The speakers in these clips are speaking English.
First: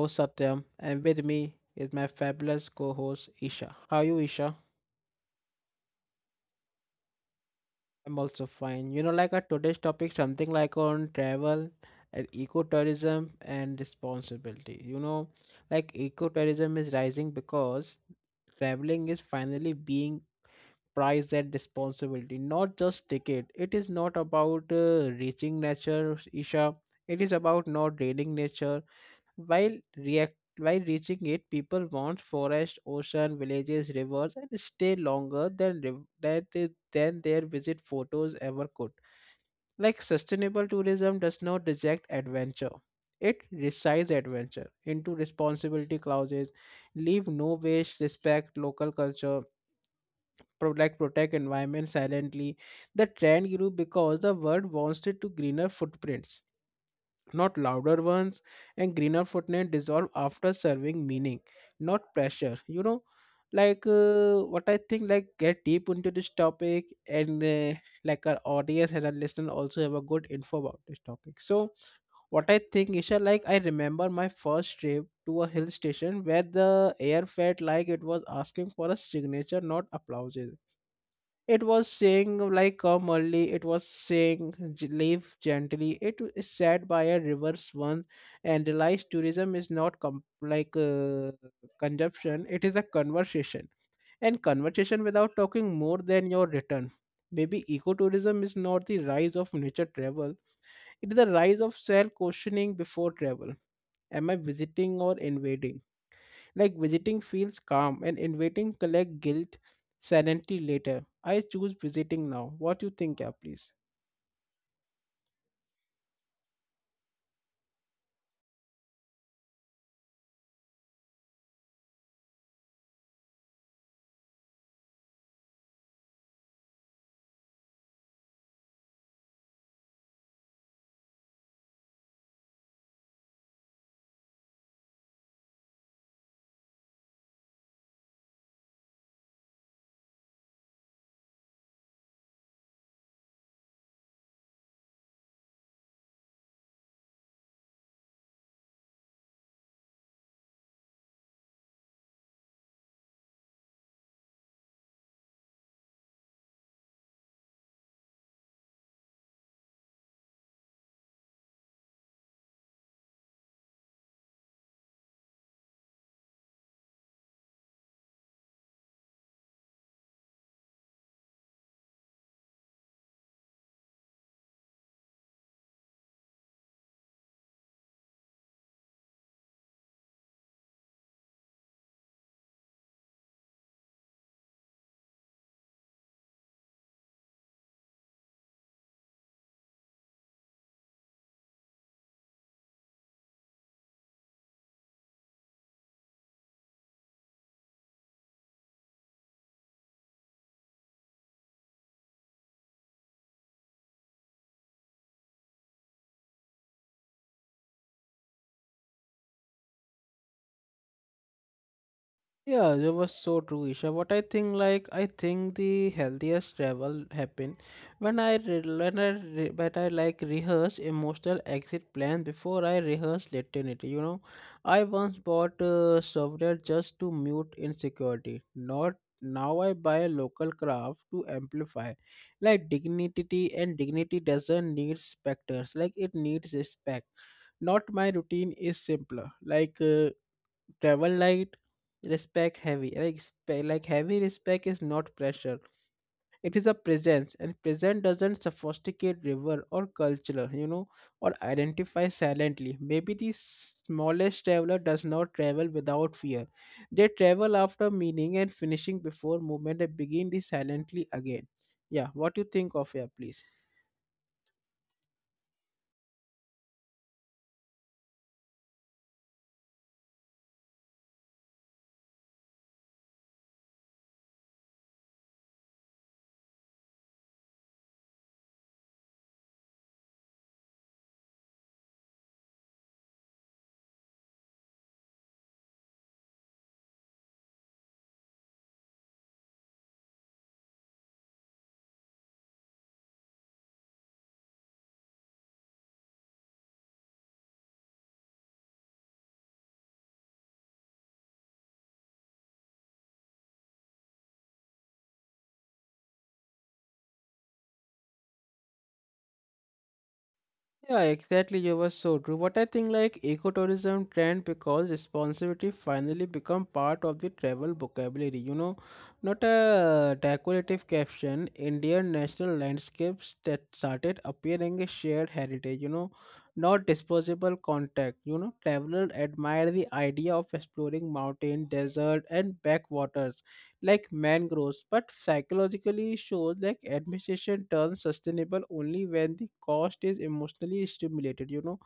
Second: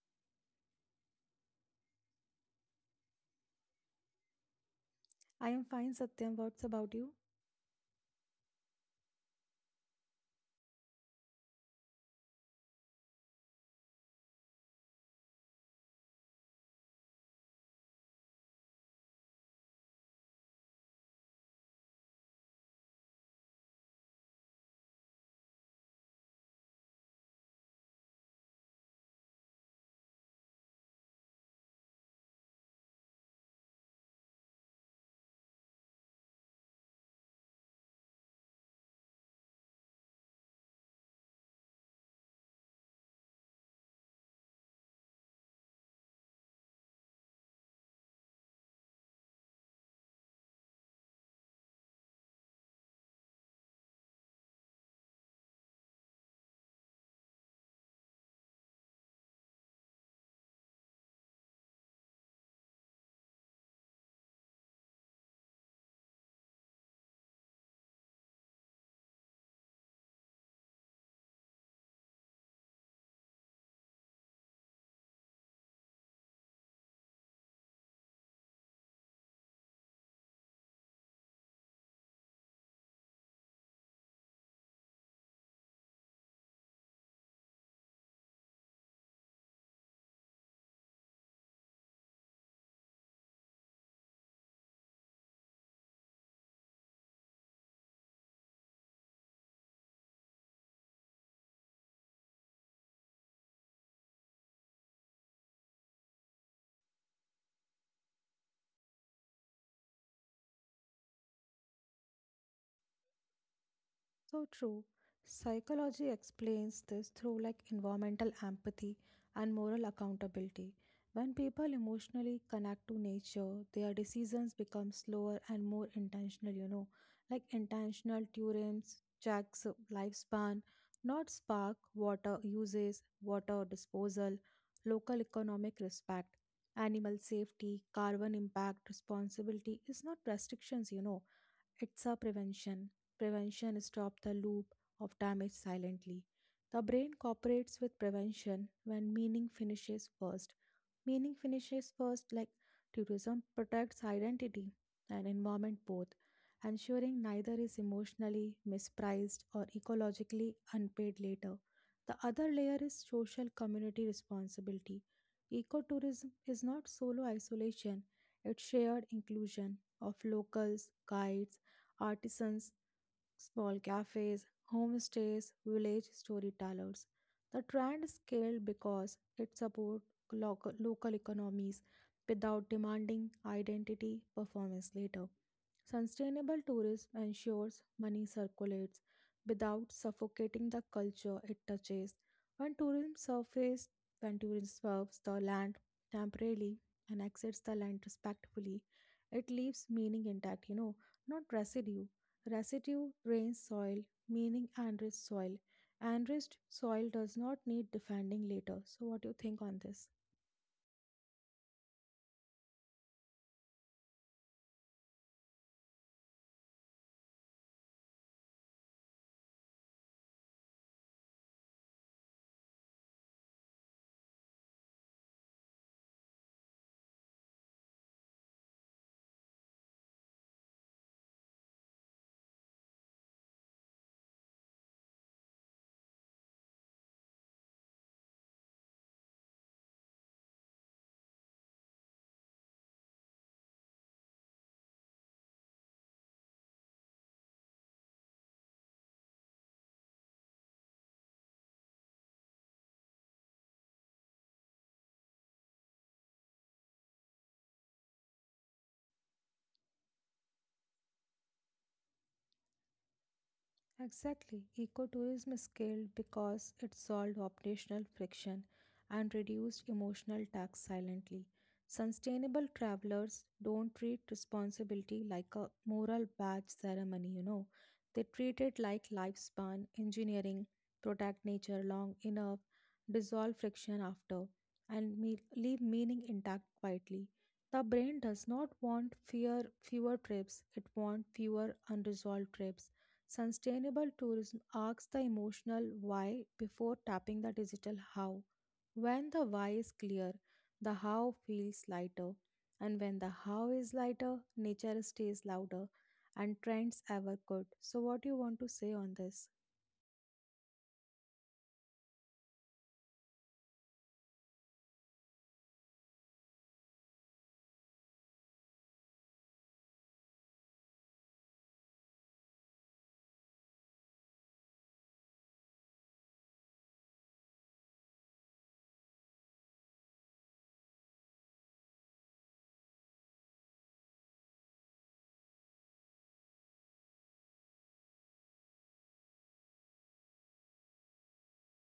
host Satyam and with me is my fabulous co-host Isha. How are you Isha? I am fine, Satyam. What's about you? I'm also fine. You know like our today's topic something like on travel and ecotourism and responsibility. You know like ecotourism is rising because traveling is finally being priced at responsibility not just ticket, it is not about reaching nature Isha, it is about not draining nature. While react while reaching it, people want forest, ocean, villages, rivers, and stay longer than than their visit photos ever could. Like sustainable tourism does not reject adventure; it resides adventure into responsibility clauses, leave no waste, respect local culture, like protect environment silently. The trend grew because the world wants it to greener footprints not louder ones, and greener footprint dissolve after serving meaning not pressure, you know, like what I think like get deep into this topic and like our audience and our listener also have a good info about this topic. So what I think, Isha, like I remember my first trip to a hill station where the air felt like it was asking for a signature, not applause. It was saying, like, come early. It was saying, " leave gently. It is said by a reverse one and realized tourism is not like consumption, it is a conversation. And conversation without talking more than your return. Maybe ecotourism is not the rise of nature travel, it is the rise of self questioning before travel. Am I visiting or invading? Like visiting feels calm and inviting collect guilt silently later. I choose visiting now. What you think, yeah, please? So true. Psychology explains this through like environmental empathy and moral accountability. When people emotionally connect to nature, their decisions become slower and more intentional, like intentional theorems, checks lifespan, not spark, water uses, water disposal, local economic respect, animal safety, carbon impact, responsibility is not restrictions. It's a prevention. Prevention stops the loop of damage silently. The brain cooperates with prevention when meaning finishes first. Meaning finishes first, like tourism protects identity and environment both, ensuring neither is emotionally mispriced or ecologically unpaid later. The other layer is social community responsibility. Ecotourism is not solo isolation, it's shared inclusion of locals, guides, artisans, small cafes, homestays, village storytellers. The trend scaled because it supports local economies without demanding identity performance later. Sustainable tourism ensures money circulates without suffocating the culture it touches. When tourism surface, when tourism serves the land temporarily and exits the land respectfully, it leaves meaning intact, not residue. Residue drains soil, meaning enriched soil. Enriched soil does not need defending later. So what do you think on this? Yeah, that was so true, Isha. What I think, like, I think the healthiest travel happen when when I like rehearse emotional exit plan before I rehearse latinity. You know, I once bought software just to mute insecurity. Not now, I buy local craft to amplify, like dignity, and dignity doesn't need specters. Like it needs respect. Not my routine is simpler. Like. Uh, Travel light respect heavy, like, like heavy respect is not pressure, it is a presence, and present doesn't sophisticate river or culture, you know, or identify silently. Maybe the smallest traveler does not travel without fear, they travel after meaning and finishing before movement and begin the silently again. Yeah, what do you think of here, please? Exactly. Ecotourism scaled because it solved operational friction and reduced emotional tax silently. Sustainable travelers don't treat responsibility like a moral badge ceremony. They treat it like lifespan, engineering, protect nature long enough, dissolve friction after, and leave meaning intact quietly. The brain does not want fear, fewer trips, it wants fewer unresolved trips. Sustainable tourism asks the emotional why before tapping the digital how. When the why is clear, the how feels lighter. And when the how is lighter, nature stays louder and trends ever could. So, what do you want to say on this? Yeah, exactly. You were so true. But I think like ecotourism trend because responsibility finally become part of the travel vocabulary. You know, not a decorative caption. Indian national landscapes that started appearing a shared heritage. You know, not disposable contact. You know, travelers admire the idea of exploring mountain, desert, and backwaters like mangroves, but psychologically shows like administration turns sustainable only when the cost is emotionally stimulated, you know,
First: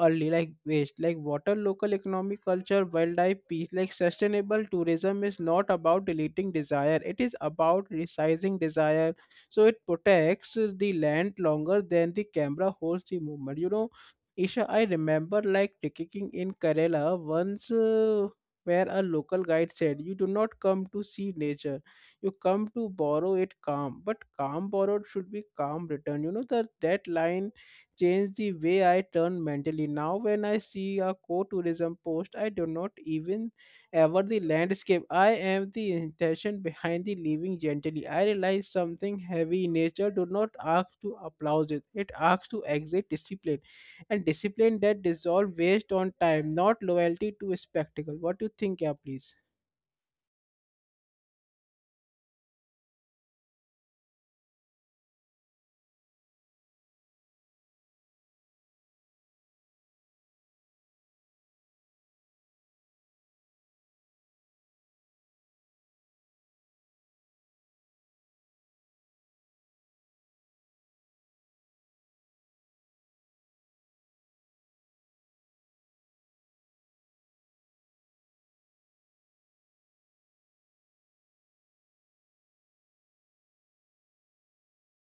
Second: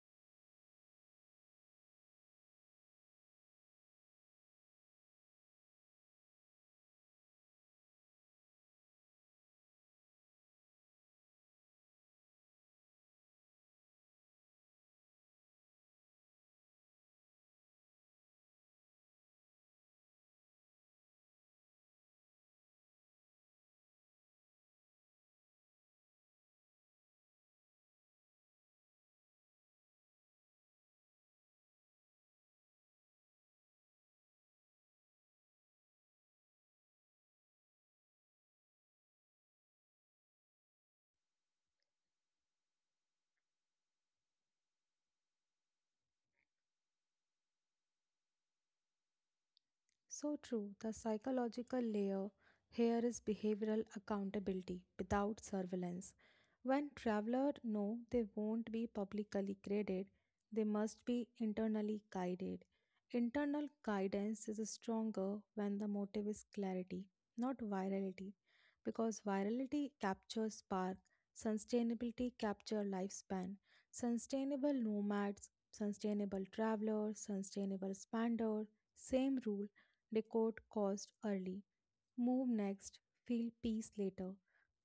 early like waste, like water, local economic culture, wildlife, peace, like sustainable tourism is not about deleting desire, it is about resizing desire. So it protects the land longer than the camera holds the movement, you know. Isha, I remember like taking in Kerala once. Where a local guide said, you do not come to see nature, you come to borrow it calm. But calm borrowed should be calm returned. You know, that line changed the way I turn mentally. Now, when I see a co tourism post, I do not even ever the landscape. I am the intention behind the living gently. I realize something heavy in nature do not ask to applause it, it asks to exit discipline and discipline that dissolve based on time, not loyalty to a spectacle. What do you think, yeah, please? So true, the psychological layer here is behavioral accountability without surveillance. When travelers know they won't be publicly graded, they must be internally guided. Internal guidance is stronger when the motive is clarity, not virality, because virality captures spark, sustainability captures lifespan. Sustainable nomads, sustainable travelers, sustainable spender, same rule: record cost early, move next, feel peace later.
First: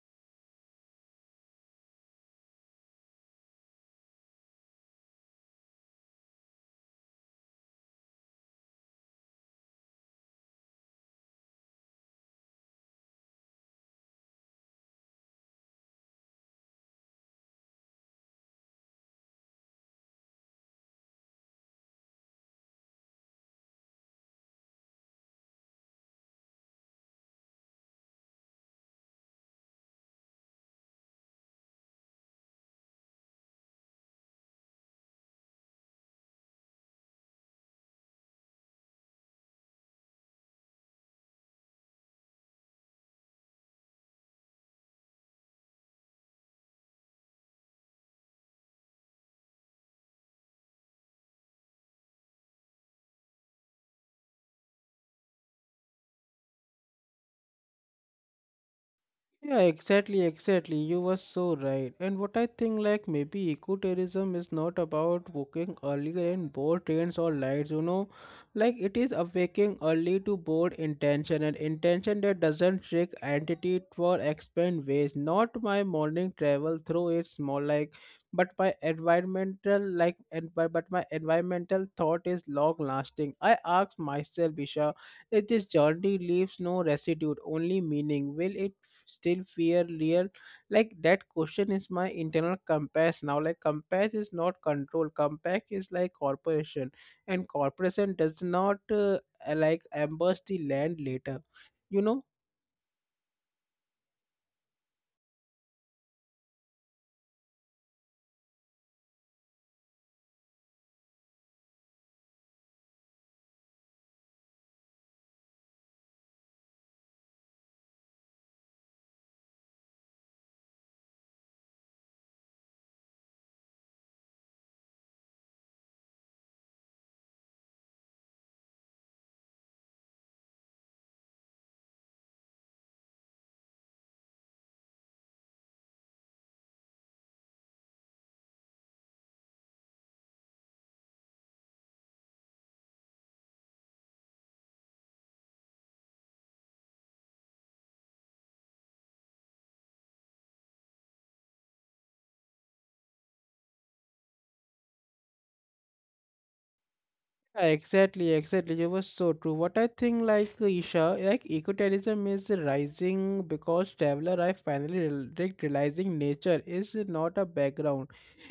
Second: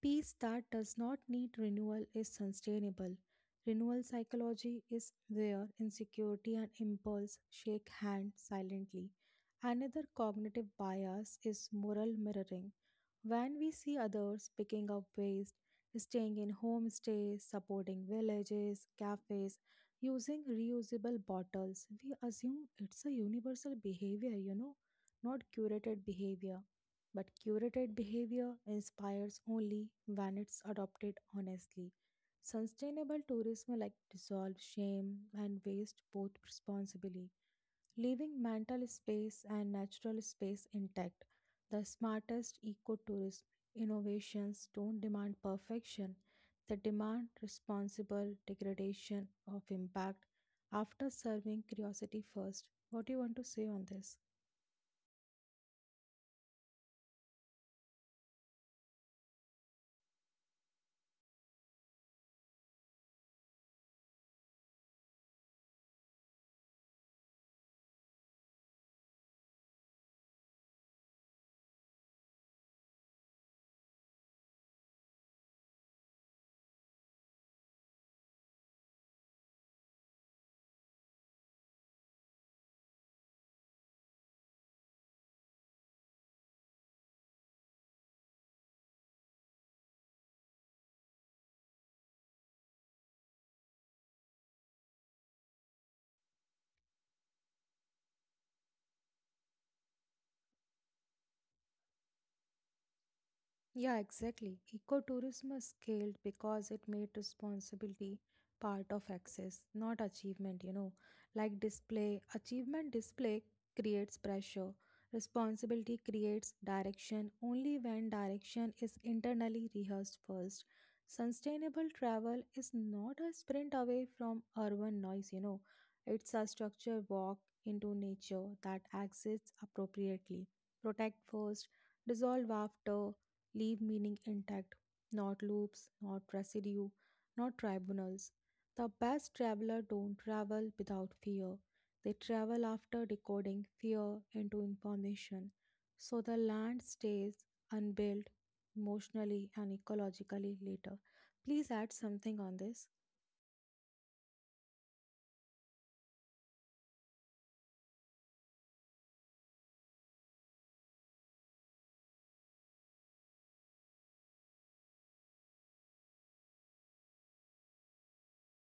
Peace that does not need renewal is sustainable. Renewal psychology is where insecurity and impulse shake hands silently. Another cognitive bias is moral mirroring. When we see others picking up waste, staying in homestays, supporting villages, cafes, using reusable bottles, we assume it's a universal behavior, not curated behavior. But curated behavior inspires only when it's adopted honestly. Sustainable tourism like dissolve shame and waste both responsibly, leaving mental space and natural space intact. The smartest ecotourism innovations don't demand perfection, they demand responsible degradation of impact after serving curiosity first. What do you want to say on this? Yeah, exactly. You were so right. And what I think, like, maybe ecotourism is not about waking earlier and board trains or lights, you know, like, it is awaking early to board intention and intention that doesn't trick entity for expand ways. Not my morning travel through its more like, but my environmental, like, and but my environmental thought is long lasting. I ask myself, Isha. If this journey leaves no residue, only meaning, will it still feel real? Like that question is my internal compass now. Like compass is not control. Compass is like corporation, and corporation does not like ambush the land later. You know. Yeah, exactly. Ecotourism was scaled because it made responsibility part of access, not achievement. Like display, achievement display creates pressure. Responsibility creates direction only when direction is internally rehearsed first. Sustainable travel is not a sprint away from urban noise. It's a structured walk into nature that exits appropriately. Protect first, dissolve after, leave meaning intact, not loops, not residue, not tribunals. The best traveler don't travel without fear. They travel after decoding fear into information. So the land stays unbuilt emotionally and ecologically later. Please add something on this. Yeah, exactly. You were so true. What I think, like Isha, like ecoterrorism is rising because traveler are finally realizing nature is not a background;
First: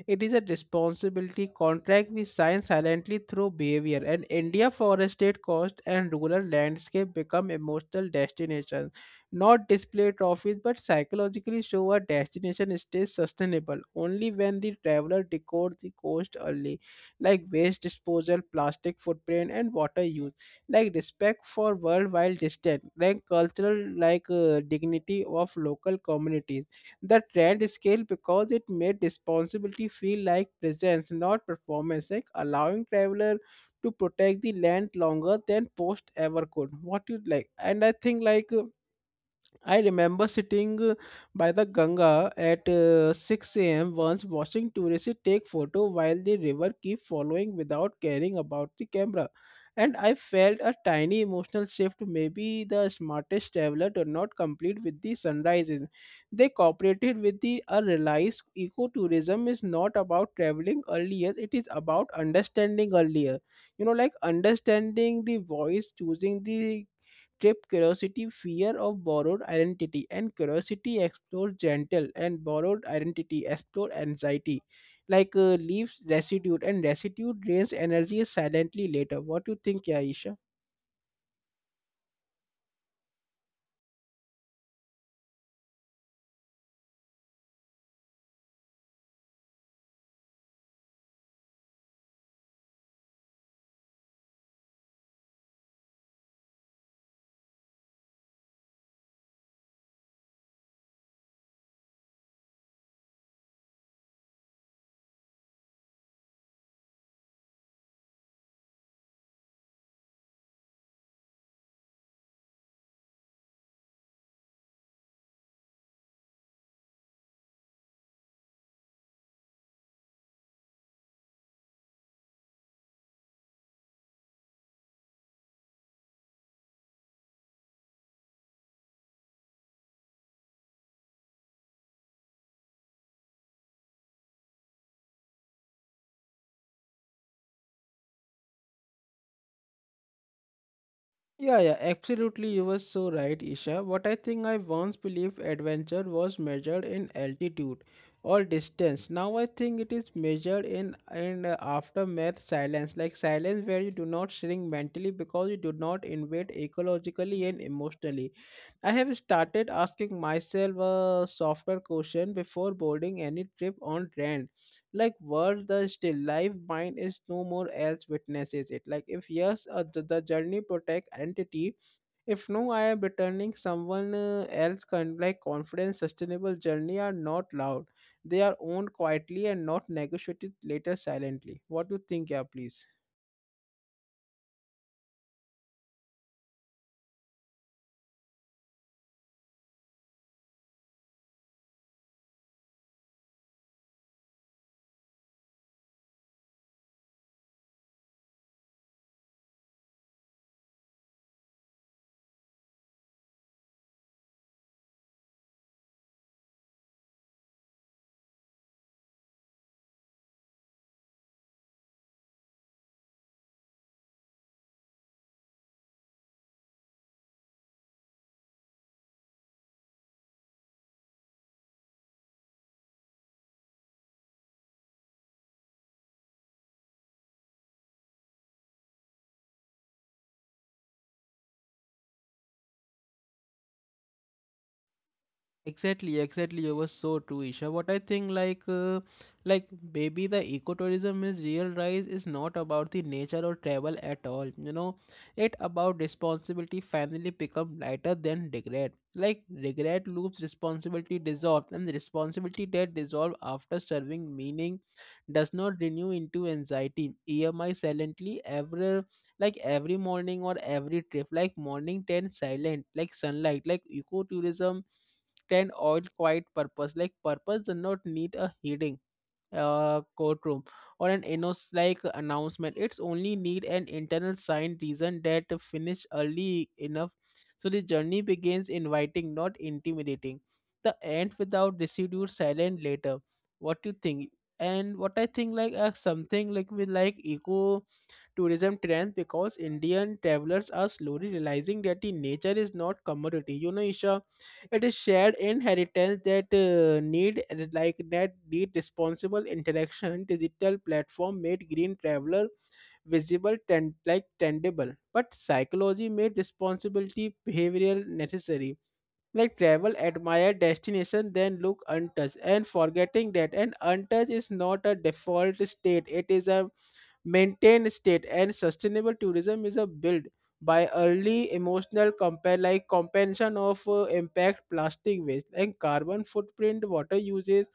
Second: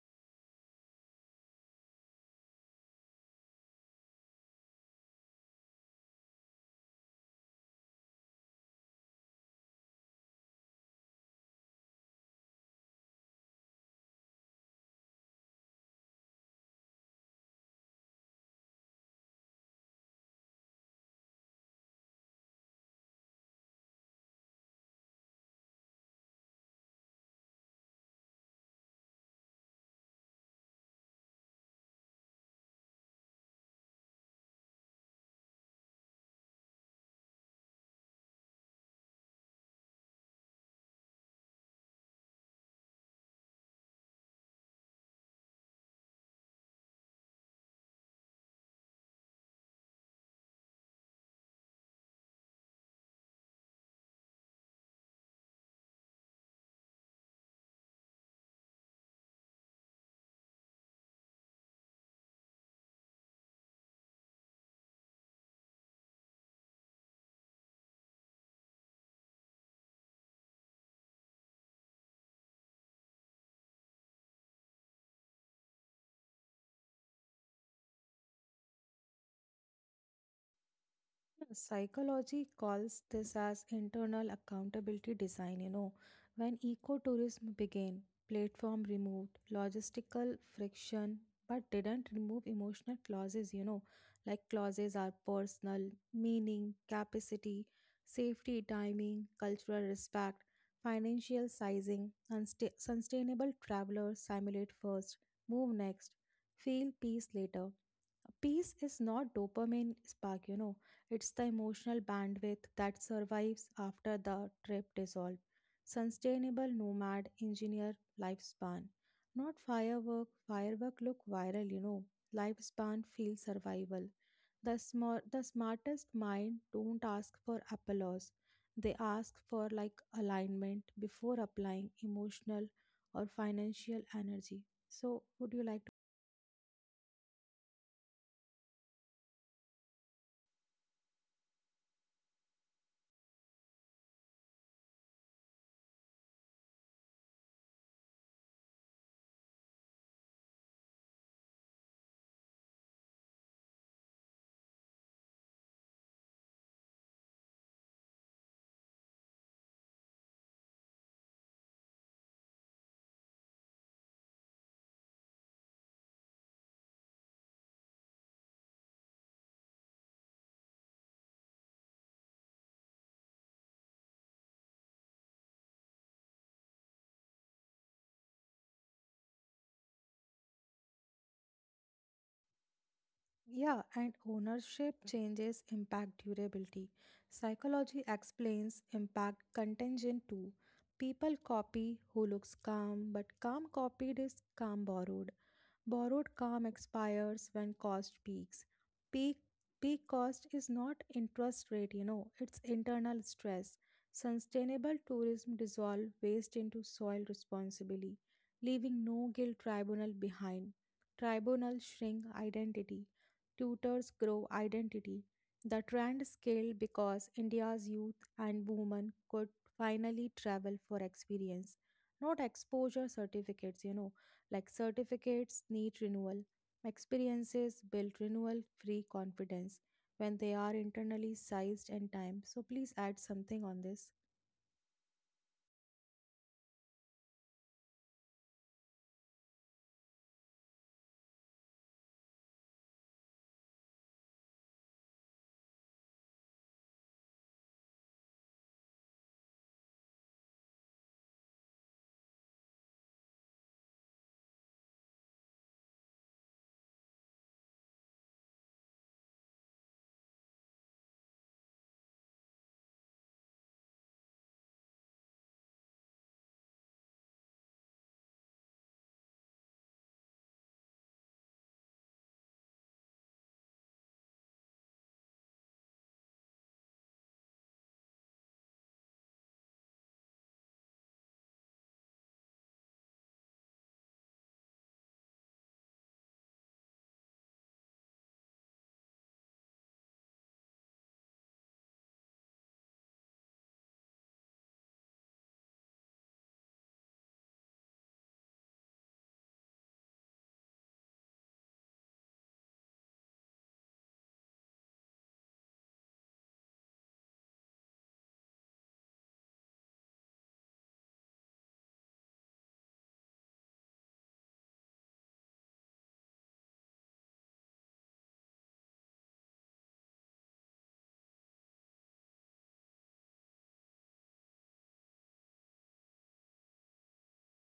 it is a responsibility contract we sign silently through behavior. And India forested coast and rural landscape become emotional destinations, not display trophies, but psychologically show a destination stays sustainable only when the traveler decode the coast early like waste disposal, plastic footprint, and water use. Like respect for world while distant. Like cultural like dignity of local communities. The trend scale because it made responsibility feel like presence, not performance. Like allowing traveler to protect the land longer than post ever could. What you like, and I think like. I remember sitting by the Ganga at 6 a.m. once watching tourists take photo while the river keep following without caring about the camera. And I felt a tiny emotional shift. Maybe the smartest traveler did not complete with the sunrises. They cooperated with the realized ecotourism is not about traveling earlier, it is about understanding earlier. You know, like understanding the voice, choosing the trip curiosity, fear of borrowed identity, and curiosity explore gentle and borrowed identity explore anxiety. Like leaves residue and residue drains energy silently later. What do you think, Aisha? Psychology calls this as internal accountability design. When ecotourism began, platform removed logistical friction but didn't remove emotional clauses. Like clauses are personal, meaning, capacity, safety, timing, cultural respect, financial sizing. Sustainable travelers simulate first, move next, feel peace later. Peace is not dopamine spark. It's the emotional bandwidth that survives after the trip dissolve. Sustainable nomad engineer lifespan. Not firework. Firework look viral. Lifespan feel survival. The smartest mind don't ask for applause. They ask for like alignment before applying emotional or financial energy. So would you like. Yeah, yeah, absolutely. You were so right, Isha. What I think, I once believed adventure was measured in altitude or distance. Now I think it is measured in in aftermath silence, like silence where you do not shrink mentally because you do not invade ecologically and emotionally. I have started asking myself a softer question before boarding any trip on land, like worth the still life mind is no more else witnesses it. Like if yes, the journey protects identity, if no I am returning someone else like confidence. Sustainable journey are not loud, they are owned quietly and not negotiated later silently. What do you think, yeah, please? Yeah, and ownership changes impact durability. Psychology explains impact contingent too. People copy who looks calm, but calm copied is calm borrowed. Borrowed calm expires when cost peaks. Peak peak cost is not interest rate, it's internal stress. Sustainable tourism dissolve waste into soil responsibly, leaving no guilt tribunal behind. Tribunal shrink identity, tutors grow identity. The trend scaled because India's youth and women could finally travel for experience, not exposure certificates, like certificates need renewal. Experiences build renewal free confidence when they are internally sized and timed. So please add something on this. Exactly, exactly. You were so true, Isha. What I think, like, like maybe the ecotourism is real rise is not about the nature or travel at all. You know, it about responsibility finally become lighter than regret. Like regret loops responsibility dissolve, and the responsibility that dissolve after serving meaning does not renew into anxiety. EMI silently every like every morning or every trip, like morning ten silent, like sunlight, like ecotourism 10 all quiet purpose, like purpose does not need a heating courtroom or an announce like announcement, it's only need an internal sign reason that finish early enough, so the journey begins inviting not intimidating, the end without residue silent later. What you think? And what I think like something like with like eco tourism trends because Indian travelers are slowly realizing that the nature is not commodity. You know, Isha, it is shared inheritance that need like that need responsible interaction. Digital platform made green traveler visible and like tangible, but psychology made responsibility behavioral necessary, like travel admire destination then look untouched and forgetting that an untouched is not a default state, it is a maintained state. And sustainable tourism is a build by early emotional compare like compensation of impact, plastic waste and carbon footprint, water uses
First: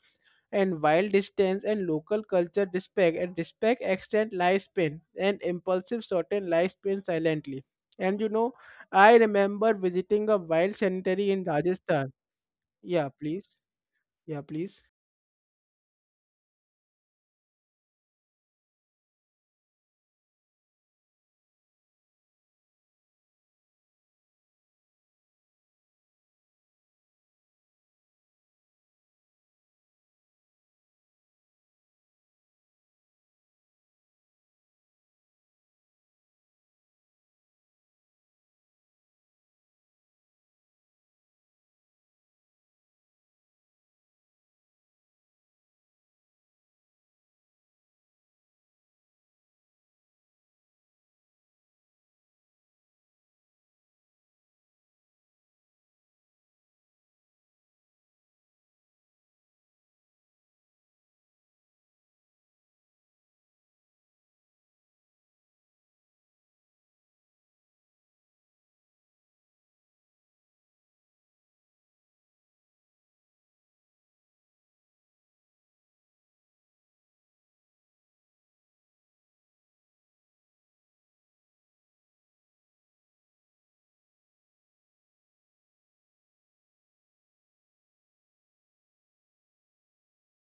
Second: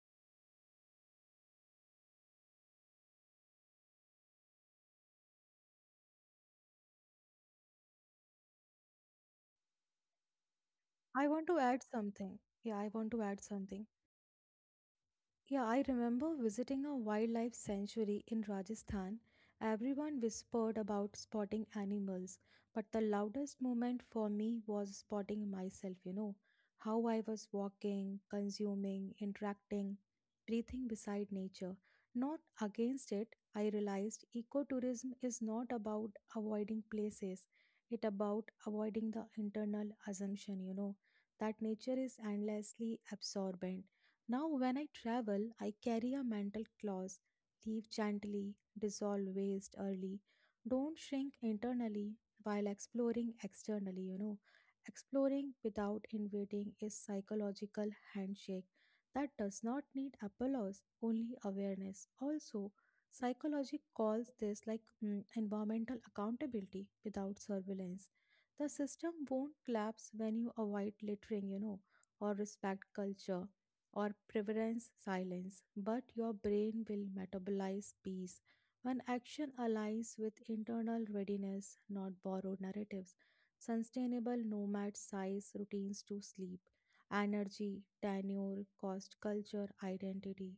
and wild distance and local culture respect. And respect extend lifespan and impulsive shorten lifespan silently. And you know, I remember visiting a wild I cemetery in want to add Rajasthan. something. Yeah, I want Yeah, to add please. something. Yeah, please. Yeah, I remember visiting a wildlife sanctuary in Rajasthan. Everyone whispered about spotting animals, but the loudest moment for me was spotting myself, how I was walking, consuming, interacting, breathing beside nature, not against it. I realized ecotourism is not about avoiding places, it about avoiding the internal assumption, that nature is endlessly absorbent. Now, when I travel, I carry a mental clause: leave gently, dissolve waste early, don't shrink internally while exploring externally. Exploring without invading is psychological handshake that does not need applause, only awareness. Also, psychology calls this like environmental accountability without surveillance. The system won't collapse when you avoid littering, or respect culture or preference silence, but your brain will metabolize peace. When action aligns with internal readiness, not borrowed narratives, sustainable nomad size routines to sleep, energy, tenure, cost, culture, identity.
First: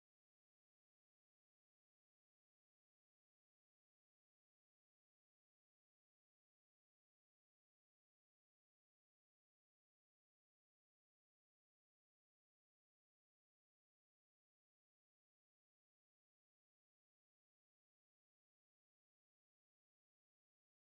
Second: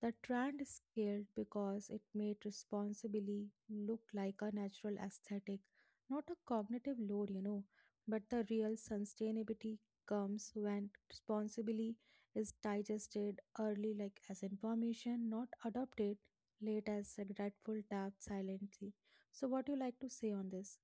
The trend scaled because it made responsibly look like a natural aesthetic, not a cognitive load. But the real sustainability comes when responsibly is digested early like as information, not adopted late as regretful tapped silently. So what do you like to say on this?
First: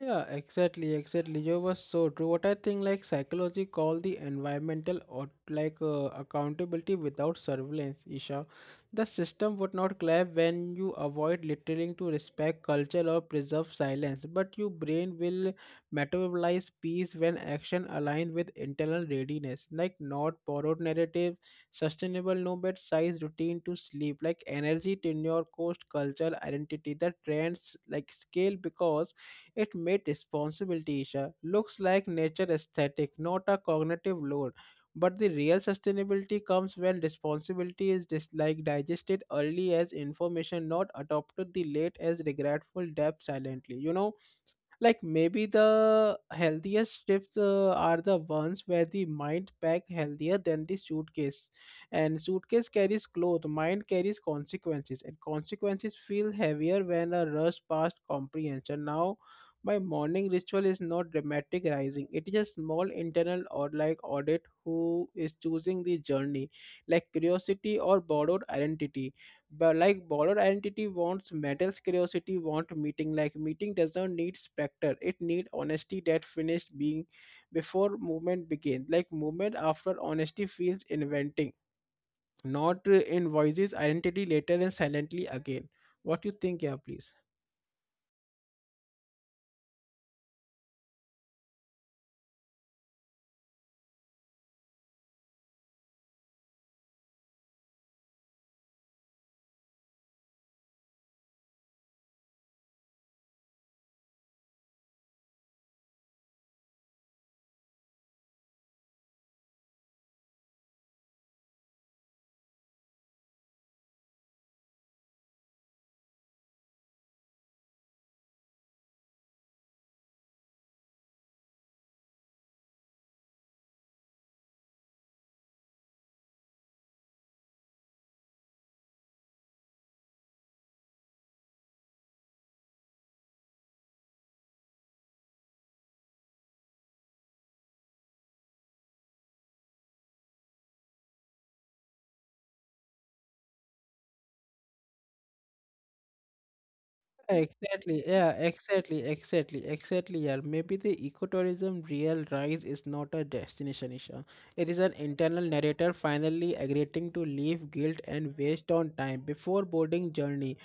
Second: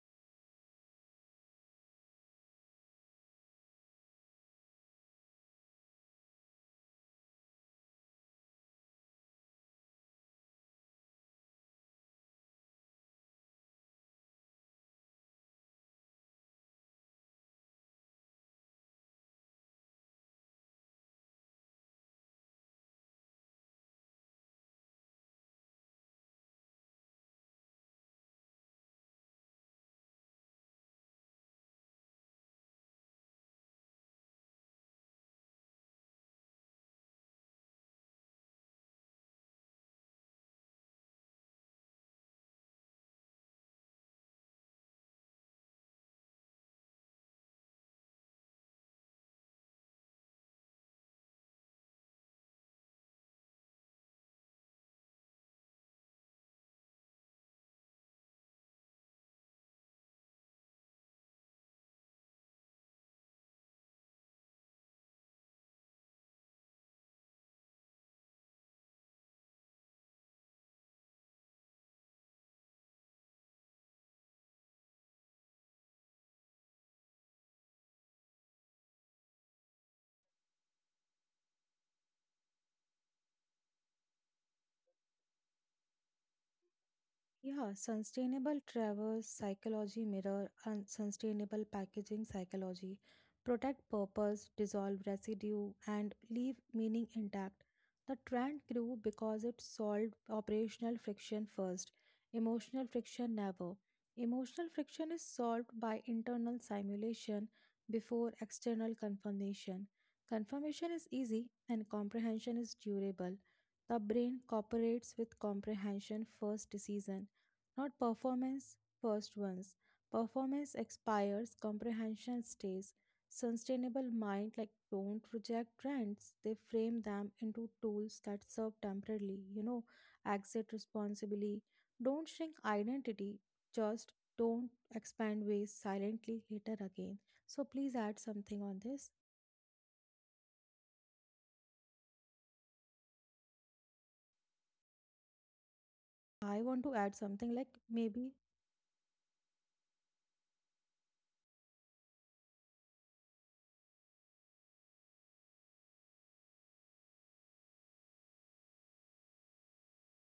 Yeah, exactly, exactly. You were so true. What I think, like psychology, call the environmental or like accountability without surveillance. Isha, the system would not clap when you avoid littering to respect culture or preserve silence, but your brain will metabolize peace when action aligned with internal readiness, like not borrowed narratives, sustainable no bed size routine to sleep, like energy tenure, cost, culture, identity. The trends like scale because it made responsibility, Isha, looks like nature aesthetic, not a cognitive load. But the real sustainability comes when responsibility is dislike digested early as information, not adopted the late as regretful depth silently. You know, like maybe the healthiest trips are the ones where the mind pack healthier than the suitcase, and suitcase carries clothes, mind carries consequences, and consequences feel heavier when a rush past comprehension. Now my morning ritual is not dramatic rising, it is a small internal or like audit who is choosing the journey, like curiosity or borrowed identity. But like borrowed identity wants metals, curiosity want meeting, like meeting does not need specter, it need honesty that finished being before movement begins, like movement after honesty feels inventing, not in voices identity later and silently again. What you think? Yeah, please. Yeah, sustainable traverse psychology mirror and sustainable packaging psychology protect purpose, dissolve residue, and leave meaning intact. The trend grew because it solved operational friction first, emotional friction never. Emotional friction is solved by internal simulation before external confirmation. Confirmation is easy and comprehension is durable. The brain cooperates with comprehension first decision, not performance first ones. Performance expires, comprehension stays. Sustainable mind like don't reject trends. They frame them into tools that serve temporarily, exit responsibly. Don't shrink identity, just don't expand ways silently later again. So please add something on this. I want to add something like Exactly, yeah, maybe. exactly, exactly, exactly. Yeah, maybe the ecotourism real rise is not a destination issue. It is an internal narrator finally agreeing to leave guilt and waste on time before boarding journey.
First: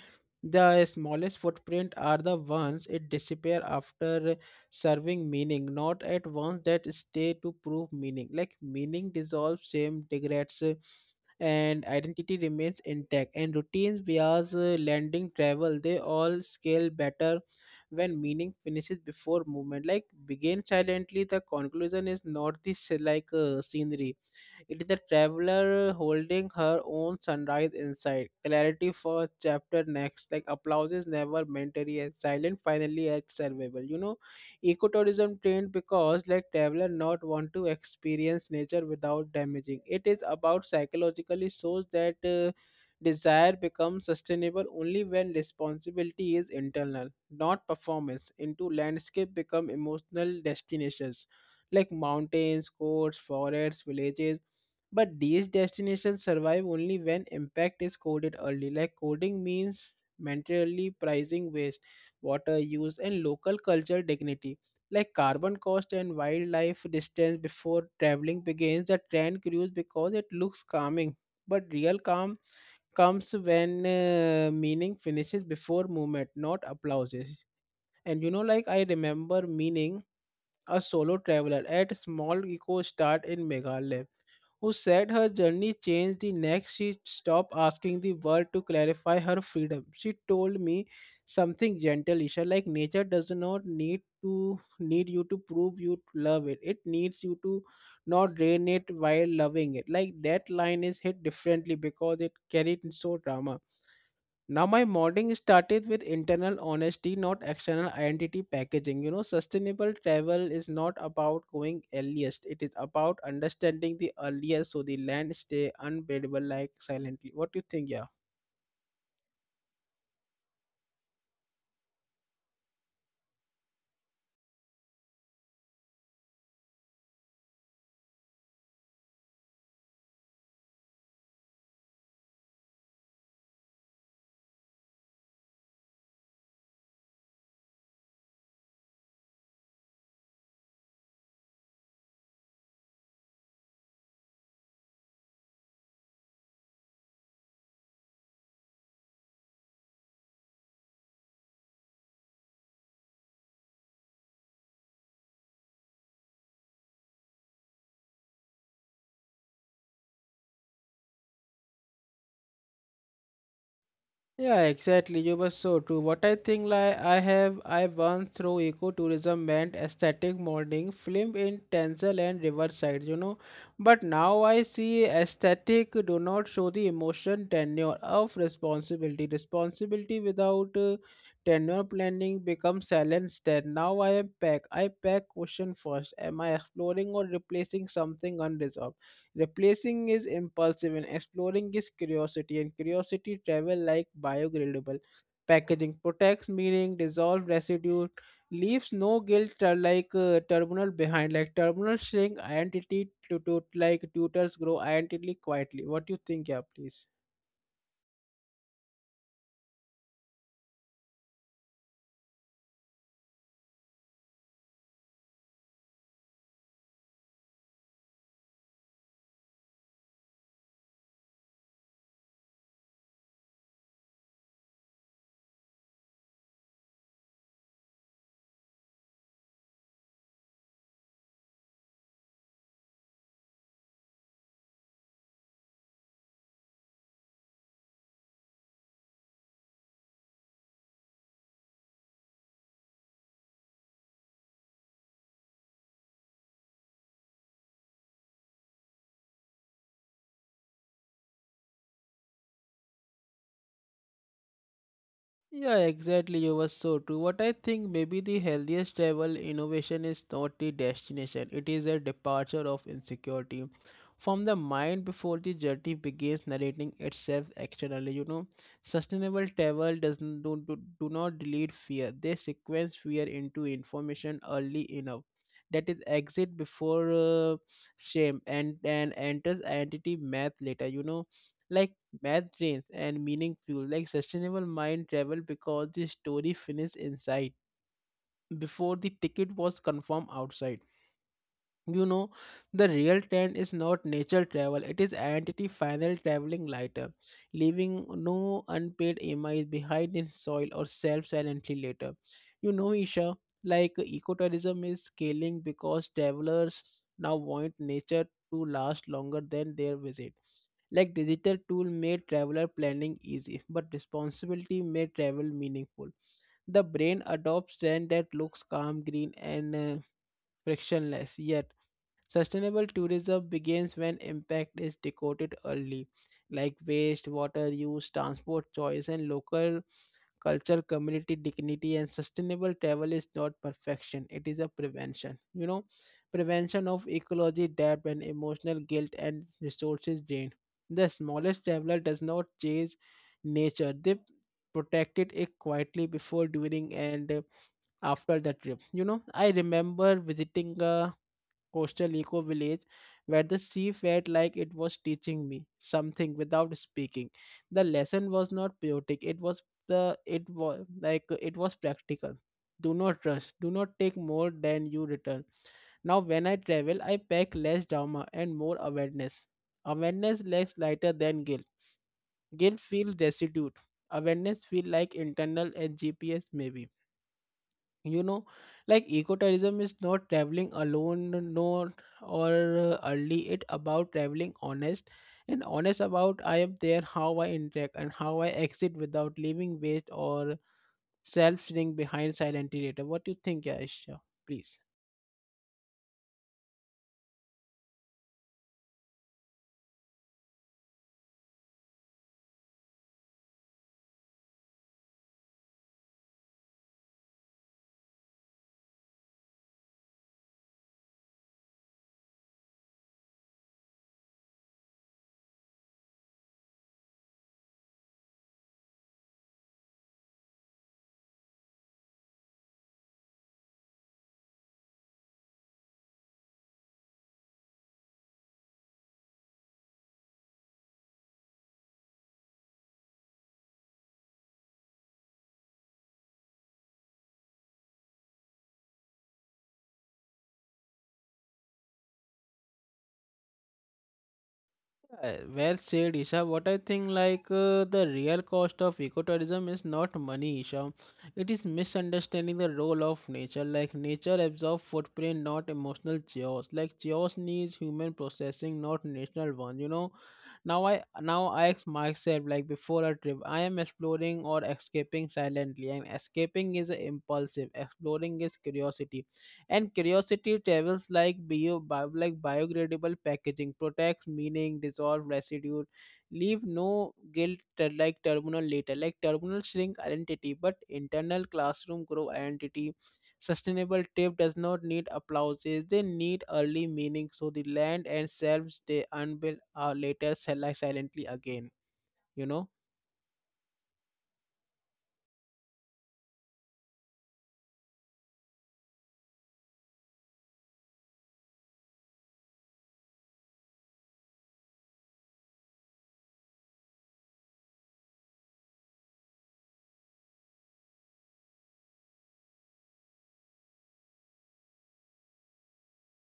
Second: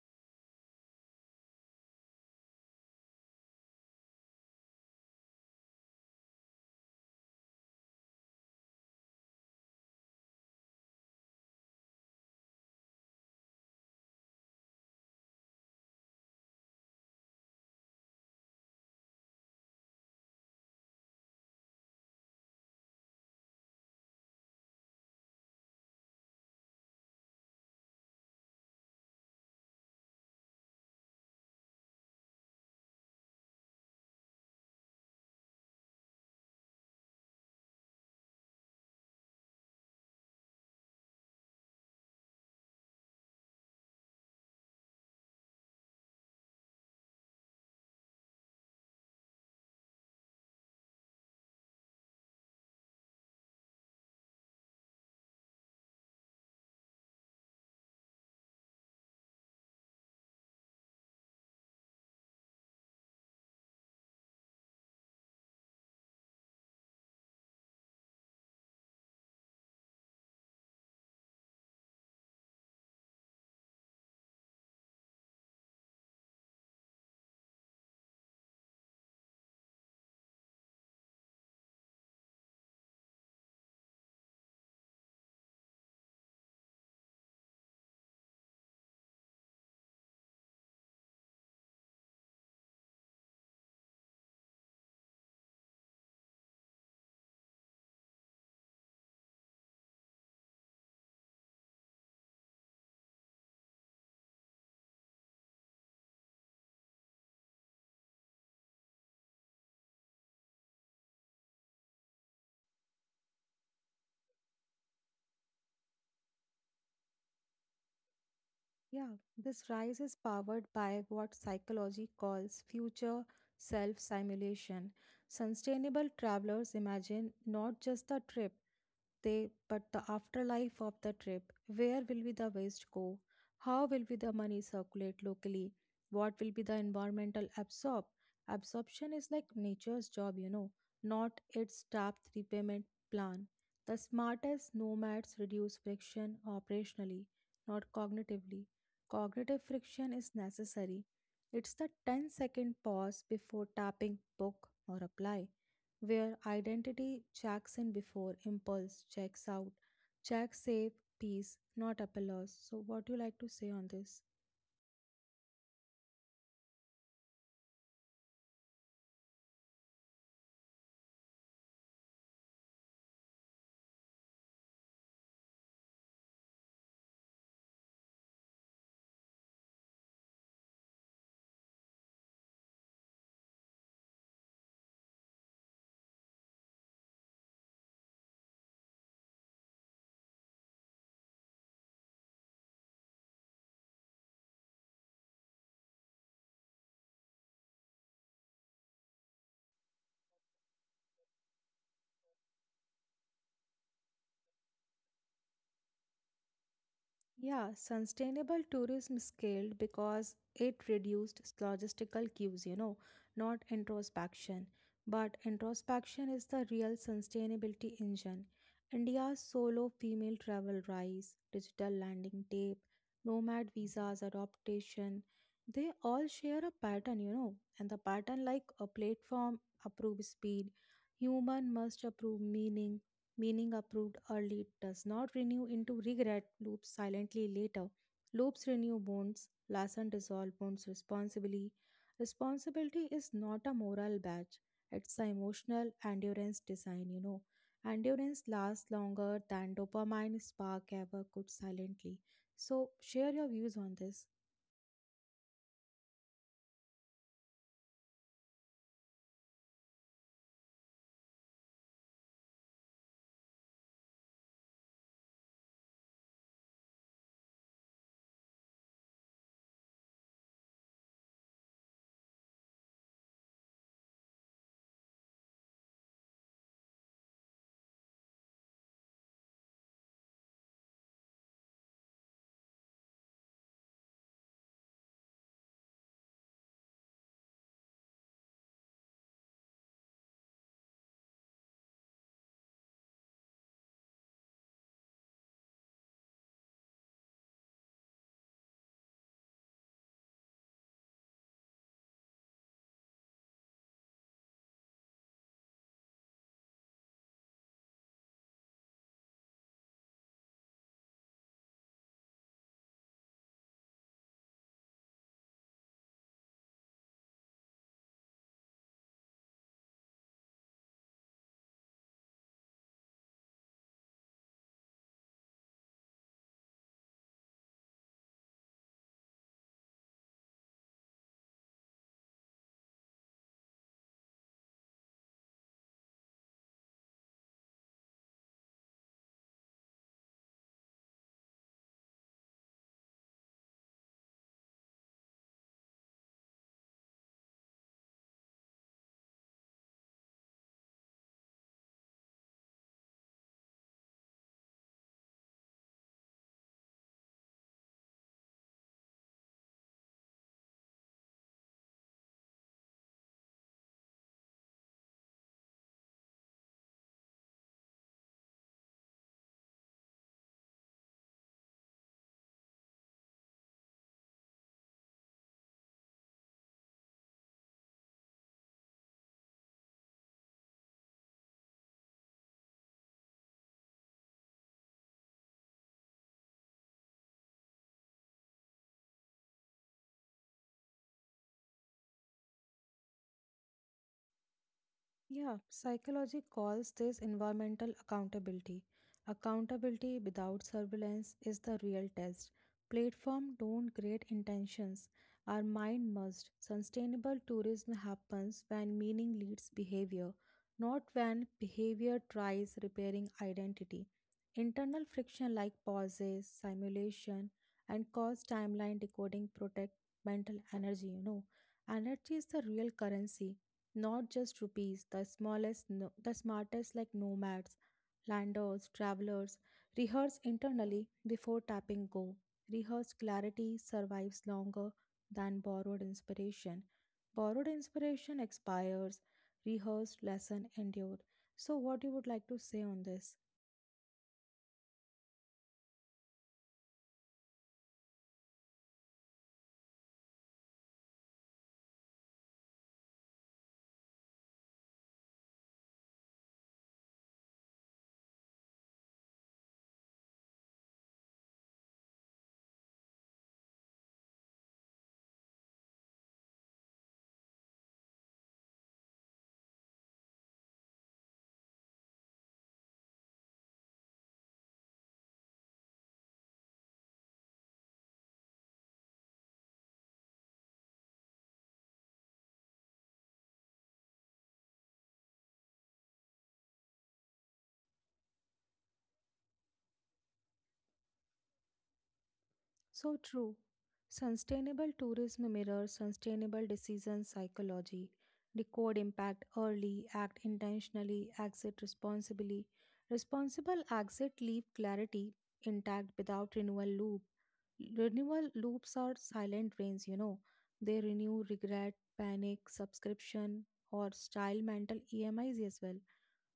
The smallest footprint are the ones it disappear after serving meaning, not at once that stay to prove meaning. Like meaning dissolves, shame degrades, and identity remains intact, and routines bias landing travel they all scale better when meaning finishes before movement like begin silently. The conclusion is not this scenery, it is the traveler holding her own sunrise inside. Clarity for chapter next. Like applauses never mandatory and silent finally at survival. You know, ecotourism trained because like traveler not want to experience nature without damaging. It is about psychologically shows that desire becomes sustainable only when responsibility is internal, not performance. Into landscape become emotional destinations like mountains, coasts, forests, villages. But these destinations survive only when impact is coded early. Like coding means mentally pricing waste, water use, and local culture dignity. Like carbon cost and wildlife distance before traveling begins, the trend grows because it looks calming. But real calm comes when meaning finishes before movement, not applauses. And you know, like I remember meaning a solo traveler at small eco start in Meghalaya, who said her journey changed the next she stopped asking the world to clarify her freedom. She told me something gentle, Isha, like nature does not need to need you to prove you love it. It needs you to not drain it while loving it. Like that line is hit differently because it carried so drama. Now, my modding started with internal honesty, not external identity packaging. You know, sustainable travel is not about going earliest, it is about understanding the earliest so the land stay unbearable, like silently. What do you think? Yeah. Yeah, this rise is powered by what psychology calls future self simulation. Sustainable travelers imagine not just the trip, they, but the afterlife of the trip. Where will be the waste go? How will be the money circulate locally? What will be the environmental absorb? Absorption is like nature's job, not its tapped repayment plan. The smartest nomads reduce friction operationally, not cognitively. Cognitive friction is necessary. It's the ten-second pause before tapping book or apply, where identity checks in before impulse checks out. Check safe peace, not applause. So, what do you like to say on this? Yeah, exactly. You were so true. What I think, like I won through ecotourism meant aesthetic modeling, film in Tenzel and Riverside, you know. But now I see aesthetic do not show the emotion tenure of responsibility. Responsibility without tenure planning becomes silent instead. Now I am pack. I pack question first. Am I exploring or replacing something unresolved? Replacing is impulsive and exploring is curiosity, and curiosity travel like biodegradable. Packaging protects meaning, dissolve residue, leaves no guilt terminal behind, like terminal shrink identity to like tutors grow identity quietly. What do you think, yeah, please? Yeah, sustainable tourism scaled because it reduced logistical cues, not introspection. But introspection is the real sustainability engine. India's solo female travel rise, digital landing tape, nomad visas adaptation, they all share a pattern, and the pattern like a platform approve speed, human must approve meaning. Meaning approved early does not renew into regret loops silently later. Loops renew bonds, lesson dissolve bonds responsibly. Responsibility is not a moral badge, it's an emotional endurance design. Endurance lasts longer than dopamine spark ever could silently. So, share your views on this. Yeah, exactly. You were so true. What I think maybe the healthiest travel innovation is not the destination, it is a departure of insecurity from the mind before the journey begins narrating itself externally. You know, sustainable travel doesn't do, do, do not delete fear, they sequence fear into information early enough. That is exit before shame and enters identity math later. You know, like math trains and meaning fuel like sustainable mind travel because the story finished inside before the ticket was confirmed outside. You know, the real trend is not nature travel, it is entity final traveling lighter, leaving no unpaid M is behind in soil or self silently later. You know, Isha, like ecotourism is scaling because travelers now want nature to last longer than their visit. Like digital tool made traveler planning easy, but responsibility made travel meaningful. The brain adopts trend that looks calm, green, and frictionless, yet sustainable tourism begins when impact is decoded early, like waste, water use, transport choice, and local culture, community dignity. And sustainable travel is not perfection, it is a prevention. You know, prevention of ecology debt and emotional guilt and resources drain. The smallest traveler does not chase nature, they protected it quietly before, during, and after the trip. You know, I remember visiting a coastal eco village where the sea felt like it was teaching me something without speaking. The lesson was not poetic, it was the it was like it was practical. Do not rush, do not take more than you return. Now when I travel I pack less drama and more awareness. Awareness less lighter than guilt. Guilt feels destitute. Awareness feel like internal and GPS maybe, you know, like ecotourism is not traveling alone nor or early, it about traveling honest, and honest about I am there, how I interact, and how I exit without leaving waste or self sitting behind silently later. What do you think, Aisha? Please. Yeah, psychology calls this environmental accountability. Accountability without surveillance is the real test. Platform don't create intentions. Our mind must. Sustainable tourism happens when meaning leads behavior, not when behavior tries repairing identity. Internal friction like pauses, simulation, and cause timeline decoding protect mental energy. Energy is the real currency, not just rupees. The smallest, no- the smartest like nomads, landers, travelers, rehearse internally before tapping go. Rehearsed clarity survives longer than borrowed inspiration. Borrowed inspiration expires, rehearsed lesson endured. So, what you would like to say on this? Well said, Isha. What I think, like the real cost of ecotourism is not money, Isha. It is misunderstanding the role of nature. Like nature absorbs footprint, not emotional chaos. Like chaos needs human processing, not national one. You know. Now I ask myself, like before a trip, I am exploring or escaping silently, and escaping is impulsive. Exploring is curiosity, and curiosity tables like biodegradable packaging protects meaning, dissolve residue, leave no guilt terminal later, like terminal shrink identity, but internal classroom grow identity. Sustainable tip does not need applauses, they need early meaning so the land and selves they unveil are later silently again, you know. So true. Sustainable tourism mirrors sustainable decision psychology. Decode impact early, act intentionally, exit responsibly. Responsible exit leave clarity intact without renewal loop. Renewal loops are silent drains. They renew regret, panic, subscription, or style mental EMIs as well.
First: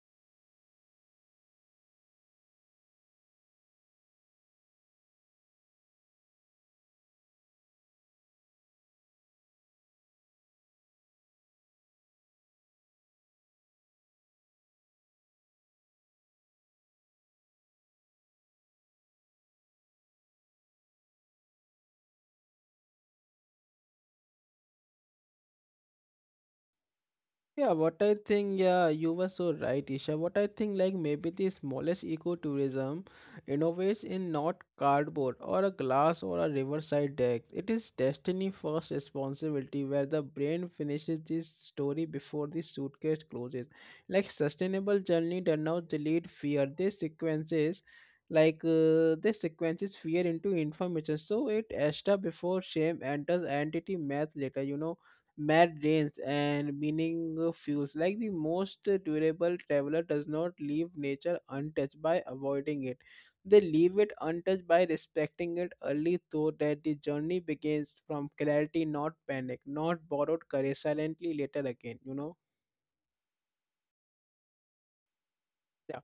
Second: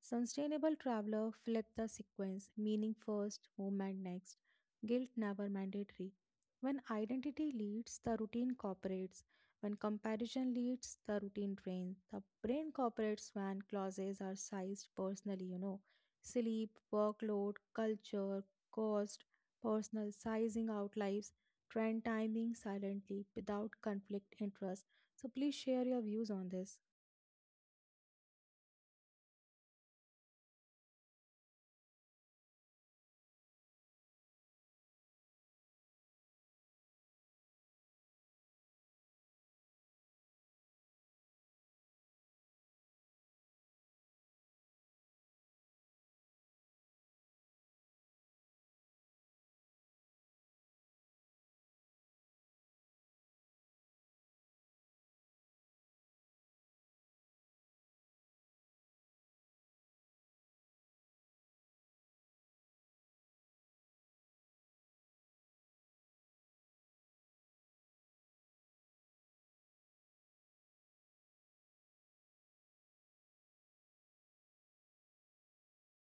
Sustainable traveler flipped the sequence: meaning first, movement next, guilt never mandatory. When identity leads, the routine cooperates. When comparison leads, the routine drains. The brain cooperates when clauses are sized personally. Sleep, workload, culture, cost, personal sizing out lives, trend timing silently without conflict interest. So please share your views on this. Yeah, what I think, yeah, you were so right, Isha. What I think, like maybe the smallest ecotourism innovates in not cardboard or a glass or a riverside deck. It is destiny first responsibility where the brain finishes this story before the suitcase closes. Like sustainable journey does not delete fear. They sequences fear into information. So it extra before shame enters entity math later, you know, mad rains and meaning fuels like the most durable traveler does not leave nature untouched by avoiding it, they leave it untouched by respecting it early so that the journey begins from clarity, not panic, not borrowed courage silently later again, you know. Yeah,